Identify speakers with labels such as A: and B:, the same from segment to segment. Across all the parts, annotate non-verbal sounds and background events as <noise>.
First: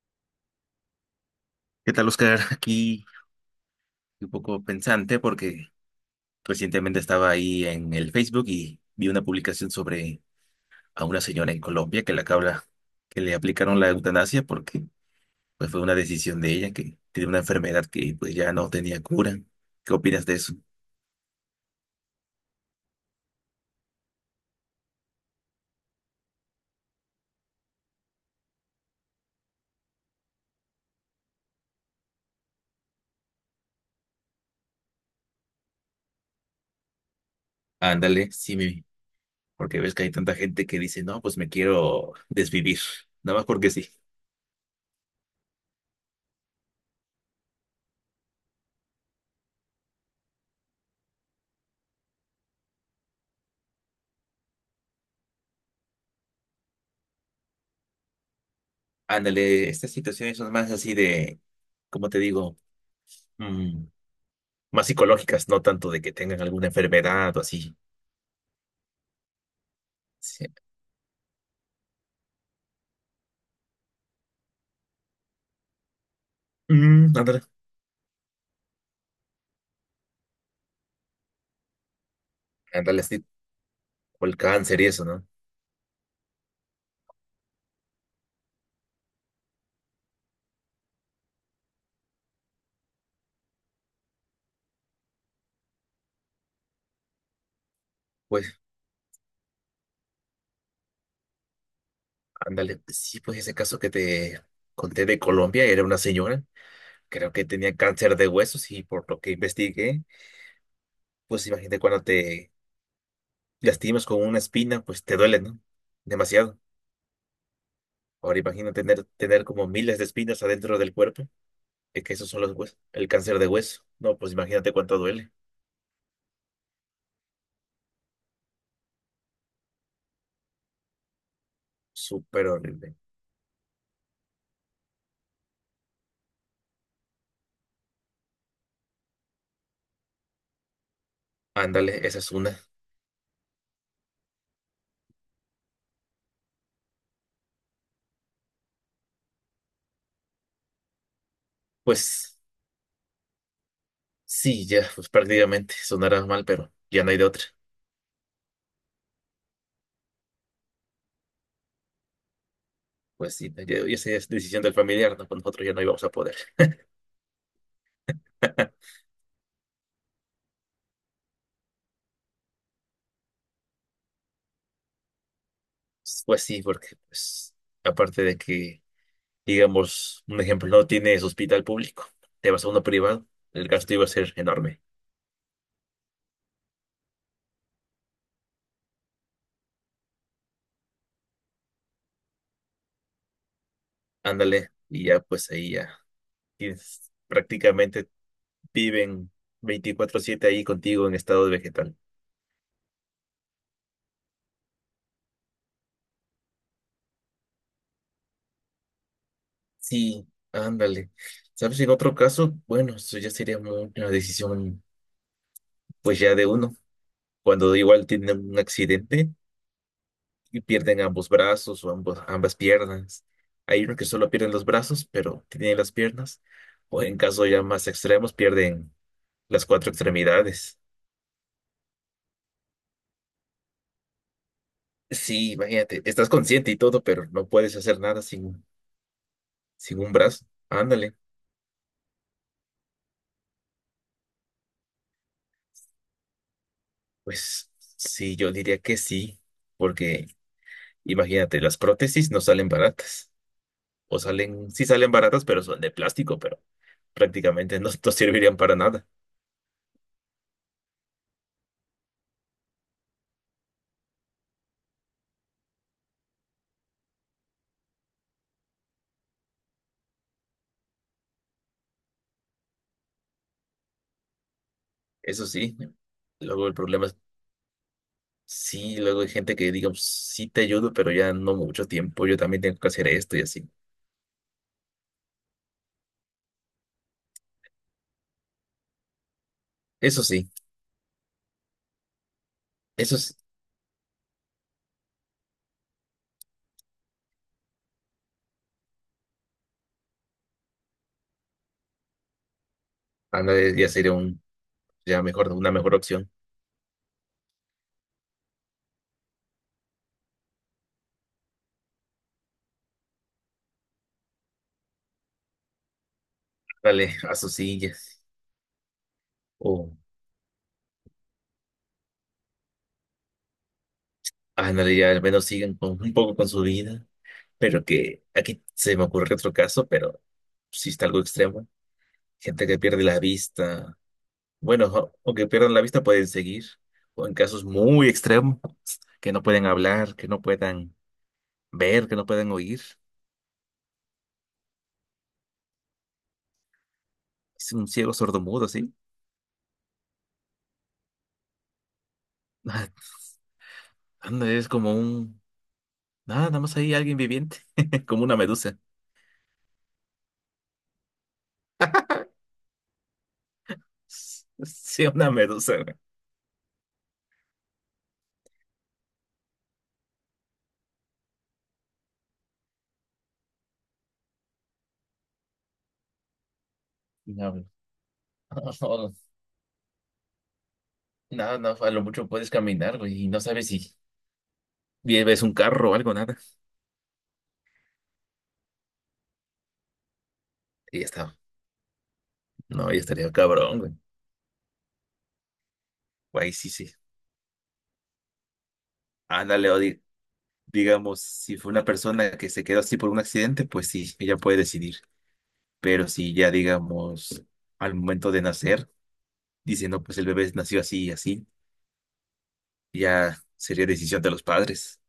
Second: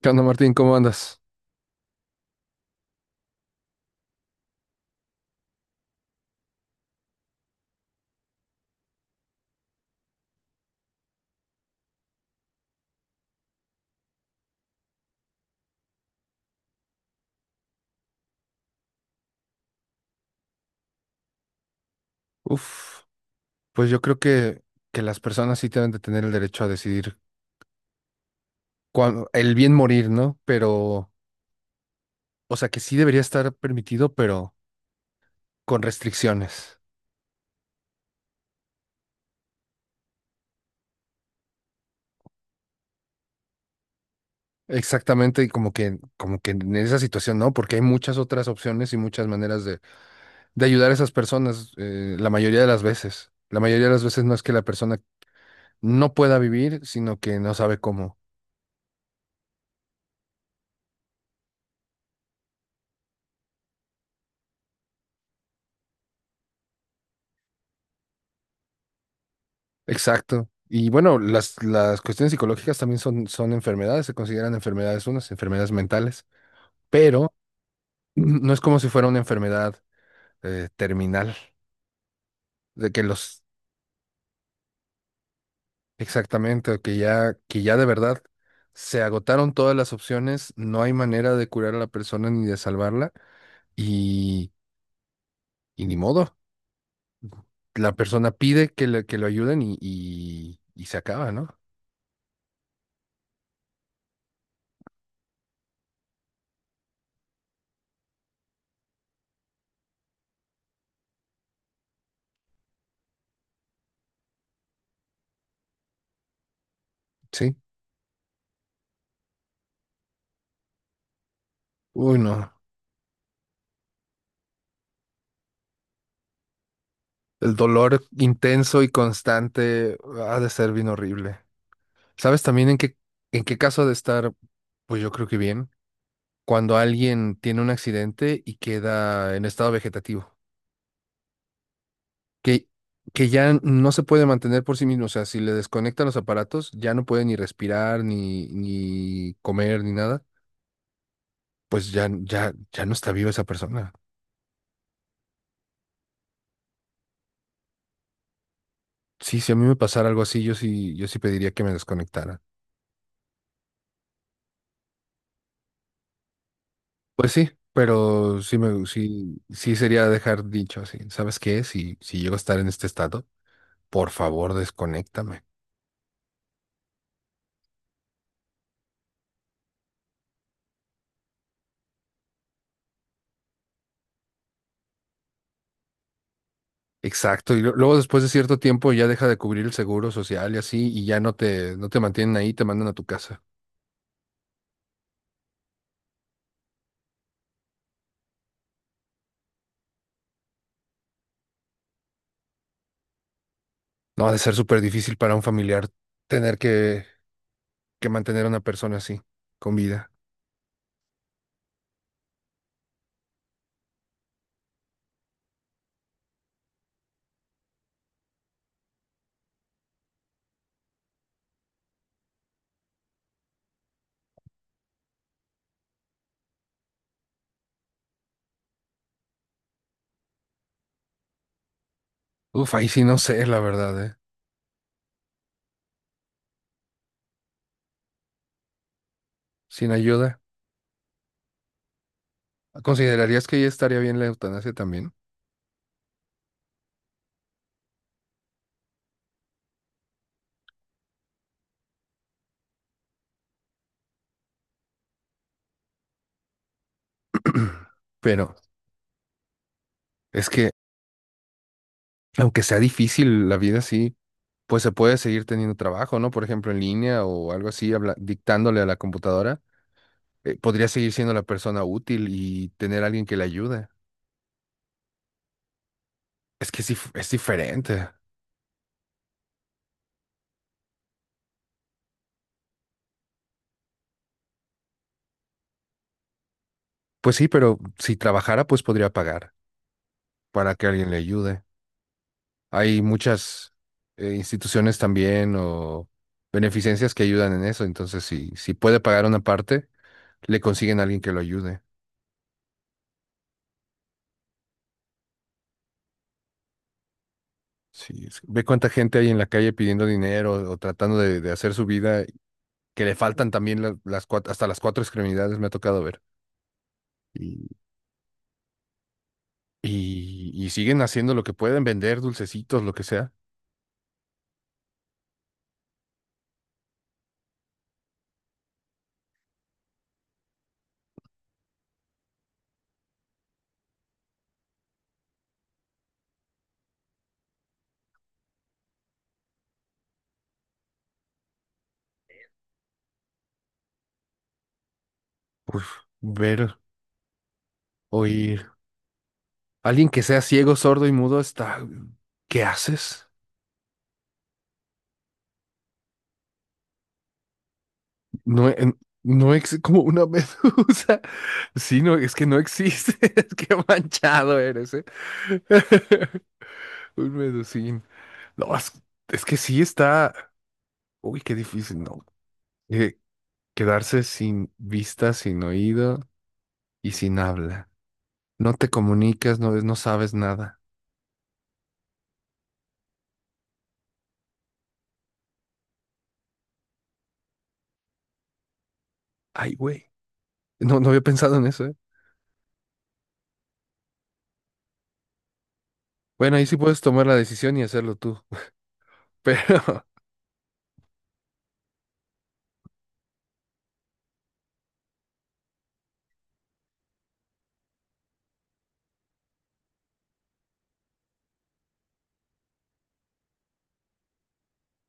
A: ¿Qué onda, Martín? ¿Cómo andas?
B: ¿Qué tal, Oscar? <laughs> Aquí un poco pensante porque recientemente estaba ahí en el Facebook y vi una publicación sobre a una señora en Colombia que la cabra que le aplicaron la eutanasia porque pues, fue una decisión de ella que tiene una enfermedad que pues ya no tenía cura. ¿Qué opinas de eso?
A: Uf, pues yo creo que las personas sí deben de tener el derecho a decidir el bien morir, ¿no? Pero, o sea, que sí debería estar permitido, pero con restricciones.
B: Ándale, sí, porque ves que hay tanta gente que dice, no, pues me quiero desvivir, nada más porque sí.
A: Exactamente, y como que en esa situación, ¿no? Porque hay muchas otras opciones y muchas maneras de ayudar a esas personas, la mayoría de las veces. La mayoría de las veces no es que la persona no pueda vivir, sino que no sabe cómo.
B: Ándale, estas situaciones son más así de, ¿cómo te digo? Más psicológicas, no tanto de que tengan alguna enfermedad o así. Sí.
A: Exacto. Y bueno, las cuestiones psicológicas también son enfermedades, se consideran enfermedades unas, enfermedades mentales,
B: Mm,
A: pero
B: ándale,
A: <clears throat> no es como si fuera una enfermedad terminal, de
B: ándale,
A: que
B: así,
A: los,
B: o el cáncer y eso, ¿no?
A: exactamente, o que ya de verdad se agotaron todas las opciones, no hay manera de curar a la persona ni de salvarla, y, y ni modo. La persona
B: Pues,
A: pide que, que lo ayuden y se acaba, ¿no?
B: ándale, sí, pues ese caso que te conté de Colombia, era una señora, creo que tenía cáncer de huesos y por lo que investigué, pues imagínate cuando te lastimas con una espina, pues te duele, ¿no? Demasiado.
A: Sí.
B: Ahora imagina tener como miles de espinas adentro del cuerpo, es que
A: Uy,
B: esos son
A: no.
B: los huesos, el cáncer de hueso. No, pues imagínate cuánto duele.
A: El dolor intenso y constante ah, ha de ser bien horrible. ¿Sabes
B: Súper
A: también en
B: horrible.
A: en qué caso ha de estar? Pues yo creo que bien. Cuando alguien tiene un accidente y queda en estado vegetativo,
B: Ándale, esa es una.
A: que, que ya no se puede mantener por sí mismo. O sea, si le desconectan los aparatos, ya no puede ni respirar, ni comer, ni nada. Pues
B: Pues
A: ya no está viva esa persona.
B: sí, ya, pues prácticamente sonará mal, pero ya no hay de otra.
A: Sí, si a mí me pasara algo así, yo sí pediría que me desconectaran.
B: Pues sí, ya esa es decisión del familiar, ¿no? Pues nosotros ya no íbamos a poder.
A: Pues sí, pero
B: <laughs>
A: sí sería dejar dicho así. ¿Sabes qué? Si llego a estar en este estado, por favor, desconéctame.
B: Pues sí, porque pues aparte de que, digamos, un ejemplo, no tienes hospital público, te vas a uno privado, el gasto iba a ser enorme.
A: Exacto. Y luego después de cierto tiempo ya deja de cubrir el seguro social y así, y ya no no te mantienen ahí, te mandan a tu casa.
B: Ándale, y ya pues ahí ya prácticamente viven 24/7 ahí contigo en estado vegetal.
A: No ha de ser súper difícil para un familiar tener que mantener a una persona así, con vida.
B: Sí, ándale. ¿Sabes? En otro caso, bueno, eso ya sería una decisión pues ya de uno. Cuando igual tienen un accidente y pierden ambos brazos o ambas piernas. Hay unos que solo pierden los brazos, pero tienen las piernas. O en caso ya más extremos, pierden las cuatro extremidades.
A: Uf, ahí sí no sé, la verdad, ¿eh?
B: Sí, imagínate, estás consciente y todo, pero no puedes hacer nada sin,
A: Sin
B: sin un
A: ayuda.
B: brazo. Ándale.
A: ¿Considerarías que ya estaría bien la eutanasia también?
B: Pues sí, yo diría que sí, porque imagínate, las prótesis no salen baratas. O salen, sí salen baratas, pero son de plástico, pero prácticamente <laughs>
A: <clears throat>
B: no, no
A: Pero
B: servirían para nada.
A: es que, aunque sea difícil, la vida sí. Pues se puede seguir teniendo trabajo, ¿no? Por ejemplo, en línea o algo así, dictándole a la computadora, podría seguir siendo la persona útil y tener alguien que le ayude.
B: Eso sí, luego
A: Es
B: el
A: que sí,
B: problema es,
A: es diferente.
B: sí, luego hay gente que diga: "Pues, sí te ayudo, pero ya no mucho tiempo, yo también tengo que hacer esto y así".
A: Pues sí, pero si trabajara, pues podría pagar
B: Eso sí,
A: para que alguien le ayude. Hay
B: eso sí,
A: muchas instituciones también o beneficencias que ayudan en eso, entonces si puede pagar una parte, le consiguen a alguien que lo ayude.
B: ándale, ya sería un, ya mejor, una mejor opción.
A: Sí, ve cuánta gente hay en la calle pidiendo dinero o tratando de hacer su vida que le faltan también hasta las cuatro extremidades me ha tocado ver.
B: Dale a sus
A: Y,
B: sillas, o
A: y siguen haciendo lo que pueden, vender dulcecitos, lo que sea.
B: ándale, ya al menos siguen con, un poco con su vida, pero que aquí se me ocurre otro caso, pero sí está algo extremo. Gente que pierde la vista, bueno, aunque pierdan la vista pueden seguir, o en casos muy extremos, que no pueden hablar, que no puedan ver, que no pueden oír.
A: Uf, ver,
B: Es un ciego
A: oír.
B: sordomudo, ¿sí? <laughs>
A: Alguien que sea ciego, sordo y mudo está... ¿Qué
B: Ah,
A: haces?
B: anda, es como un... Nada, nada más ahí alguien viviente, <laughs> como una
A: No,
B: medusa.
A: no es como una medusa. <laughs> Sí, no, es que no existe. <laughs> Qué
B: <laughs>
A: manchado eres, ¿eh?
B: Sí, una medusa, güey.
A: <laughs> Un medusín. No, es que sí está... Uy, qué difícil, ¿no? Eh, quedarse sin vista, sin oído y sin
B: No,
A: habla. No te
B: no, <laughs>
A: comunicas, no ves, no sabes nada.
B: no, no, a lo mucho puedes caminar, güey, y no sabes si ves un carro o algo, nada.
A: Ay, güey.
B: Y
A: No,
B: ya
A: no había
B: está.
A: pensado en eso, ¿eh?
B: No, ya estaría cabrón, güey. Güey,
A: Bueno, ahí
B: sí,
A: sí
B: sí.
A: puedes tomar la decisión y hacerlo tú. <laughs>
B: Ándale,
A: Pero,
B: digamos, si fue una persona que se quedó así por un accidente, pues sí, ella puede decidir. Pero si ya, digamos, al momento de nacer, dicen, no, pues el bebé nació así y así. Ya sería decisión de los padres.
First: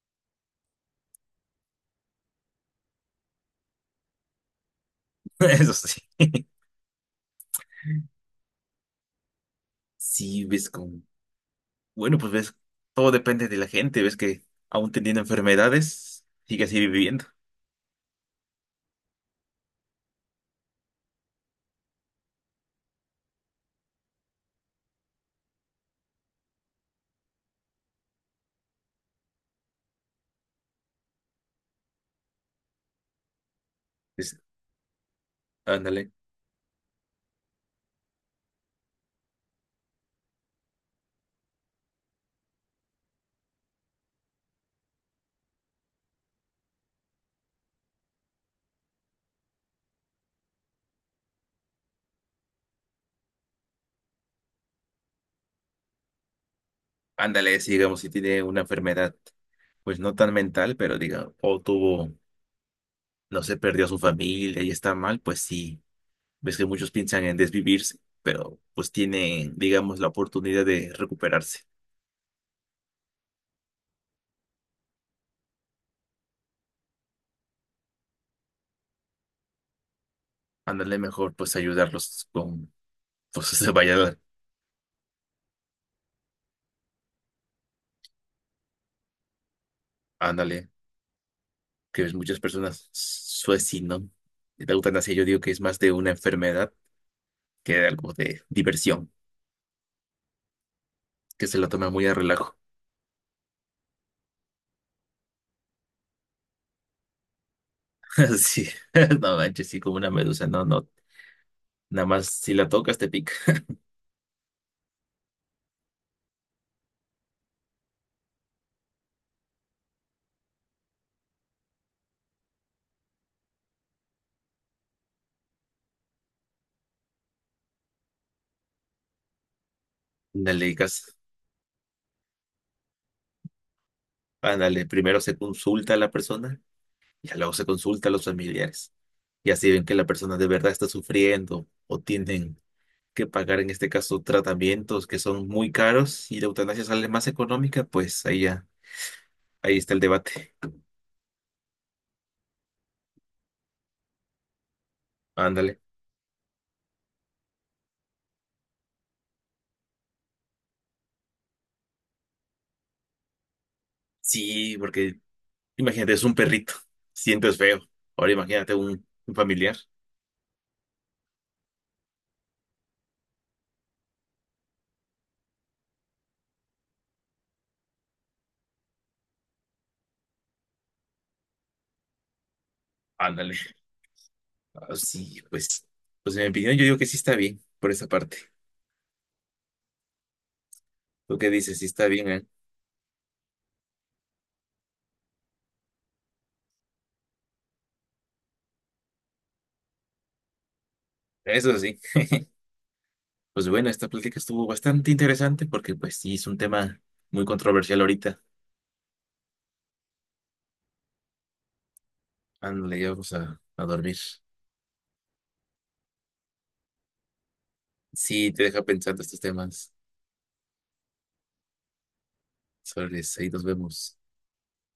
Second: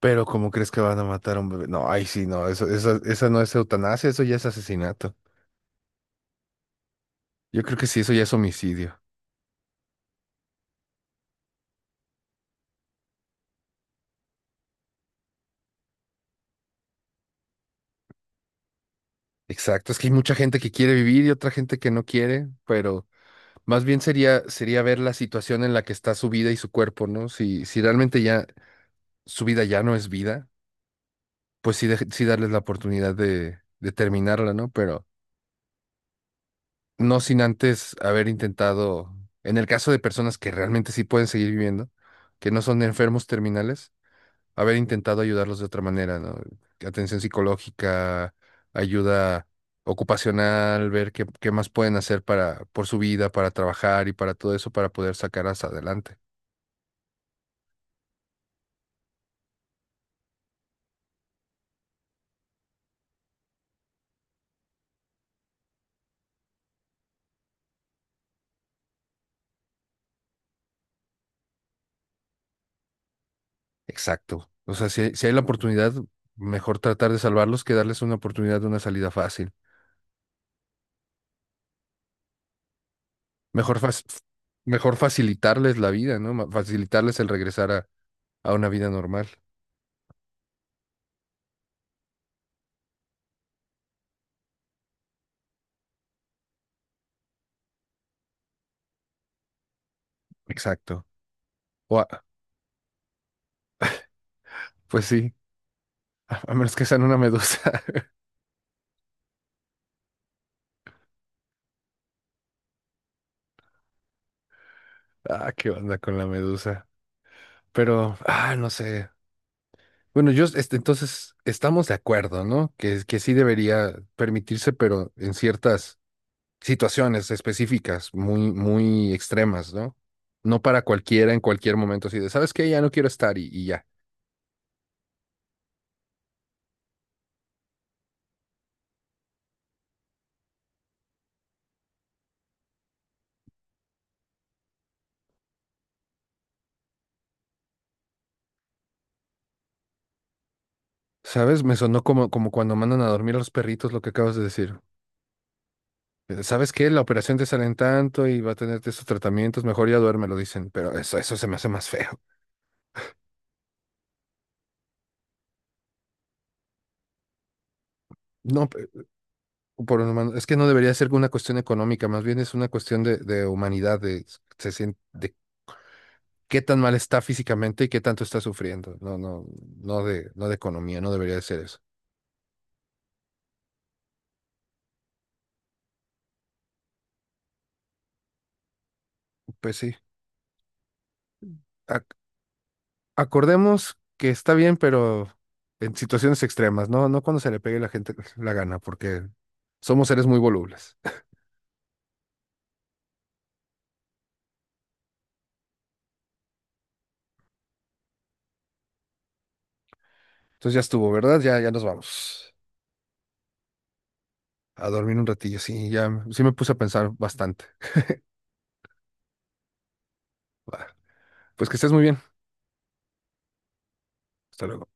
A: pero ¿cómo crees que van a matar a un bebé? No, ay, sí, no, esa no es eutanasia, eso ya es asesinato.
B: <laughs> Eso sí.
A: Yo creo que sí, eso ya es homicidio.
B: Sí, ves con... Bueno, pues ves, todo depende de la gente. Ves que aún teniendo enfermedades, sigue así viviendo.
A: Exacto, es que hay mucha gente que quiere vivir y otra gente que no quiere, pero más bien sería ver la situación en la que está su vida y su cuerpo, ¿no? Si realmente ya su vida ya no es vida, pues sí, sí darles la oportunidad de
B: Pues,
A: terminarla, ¿no? Pero
B: ándale,
A: no sin antes haber intentado, en el caso de personas que realmente sí pueden seguir viviendo, que no son enfermos terminales, haber intentado ayudarlos de otra manera, ¿no? Atención psicológica, ayuda ocupacional, ver qué más pueden hacer para, por su vida, para trabajar y para todo eso, para poder sacarlas adelante.
B: ándale, si digamos, si tiene una enfermedad, pues no tan mental, pero diga, o tuvo, no sé, perdió a su familia y está mal, pues sí. Ves que muchos piensan en desvivirse, pero pues tienen, digamos, la oportunidad de recuperarse.
A: Exacto. O sea, si hay la oportunidad, mejor tratar de salvarlos que darles una oportunidad de una salida fácil.
B: Ándale, mejor pues ayudarlos con, pues <laughs> se
A: Mejor, fac-
B: vaya,
A: mejor facilitarles la vida, ¿no? Facilitarles el regresar a A una vida normal.
B: ándale. Que ves muchas personas suicidan de la eutanasia, yo digo que es más de una enfermedad que de algo de diversión,
A: Exacto.
B: que se la toma
A: O
B: muy a relajo.
A: pues sí, <laughs> a menos que sean una medusa. <laughs>
B: <laughs> Así, <laughs> no manches, sí, como una medusa, no, no. Nada más si la tocas te pica.
A: Ah, qué onda con la medusa. Pero, ah, no sé. Bueno, yo, este, entonces, estamos de acuerdo, ¿no? Que sí debería permitirse, pero en ciertas situaciones específicas, muy extremas, ¿no? No
B: Ándale,
A: para
B: digas,
A: cualquiera en cualquier momento, así de, ¿sabes qué? Ya no quiero estar y ya.
B: ándale, primero se consulta a la persona y luego se consulta a los familiares. Y así ven que la persona de verdad está sufriendo o tienen que pagar en este caso tratamientos que son muy caros y la eutanasia sale más económica, pues ahí ya, ahí está el debate.
A: ¿Sabes? Me sonó como cuando mandan a dormir a los perritos, lo que acabas de decir.
B: Ándale.
A: ¿Sabes qué? La operación te sale en tanto y va a tenerte estos tratamientos, mejor ya duerme, lo dicen, pero eso se me hace más feo. <laughs>
B: Sí, porque imagínate, es un perrito. Sientes feo. Ahora
A: No,
B: imagínate un familiar.
A: por un humano, es que no debería ser una cuestión económica, más bien es una cuestión de humanidad, de, de qué tan mal está físicamente y qué tanto está sufriendo. No, no de, no de economía, no debería de ser eso.
B: Ándale. Ah, sí, pues, pues en mi opinión yo digo que sí está bien por esa parte.
A: Pues sí,
B: ¿Tú qué dices? Sí está
A: ac-
B: bien, ¿eh?
A: acordemos que está bien, pero en situaciones extremas, no, no cuando se le pegue la gente la gana, porque somos seres muy volubles.
B: Eso sí. Pues bueno, esta plática estuvo bastante interesante porque pues sí, es un tema muy controversial ahorita.
A: Entonces ya estuvo, ¿verdad? Ya nos vamos.
B: Ándale, ya vamos a dormir.
A: A dormir un ratillo, sí, ya, sí me puse a pensar bastante.
B: Sí, te deja pensando estos temas.
A: Va, pues que estés muy bien.
B: Sobre ahí nos vemos.
A: Hasta luego.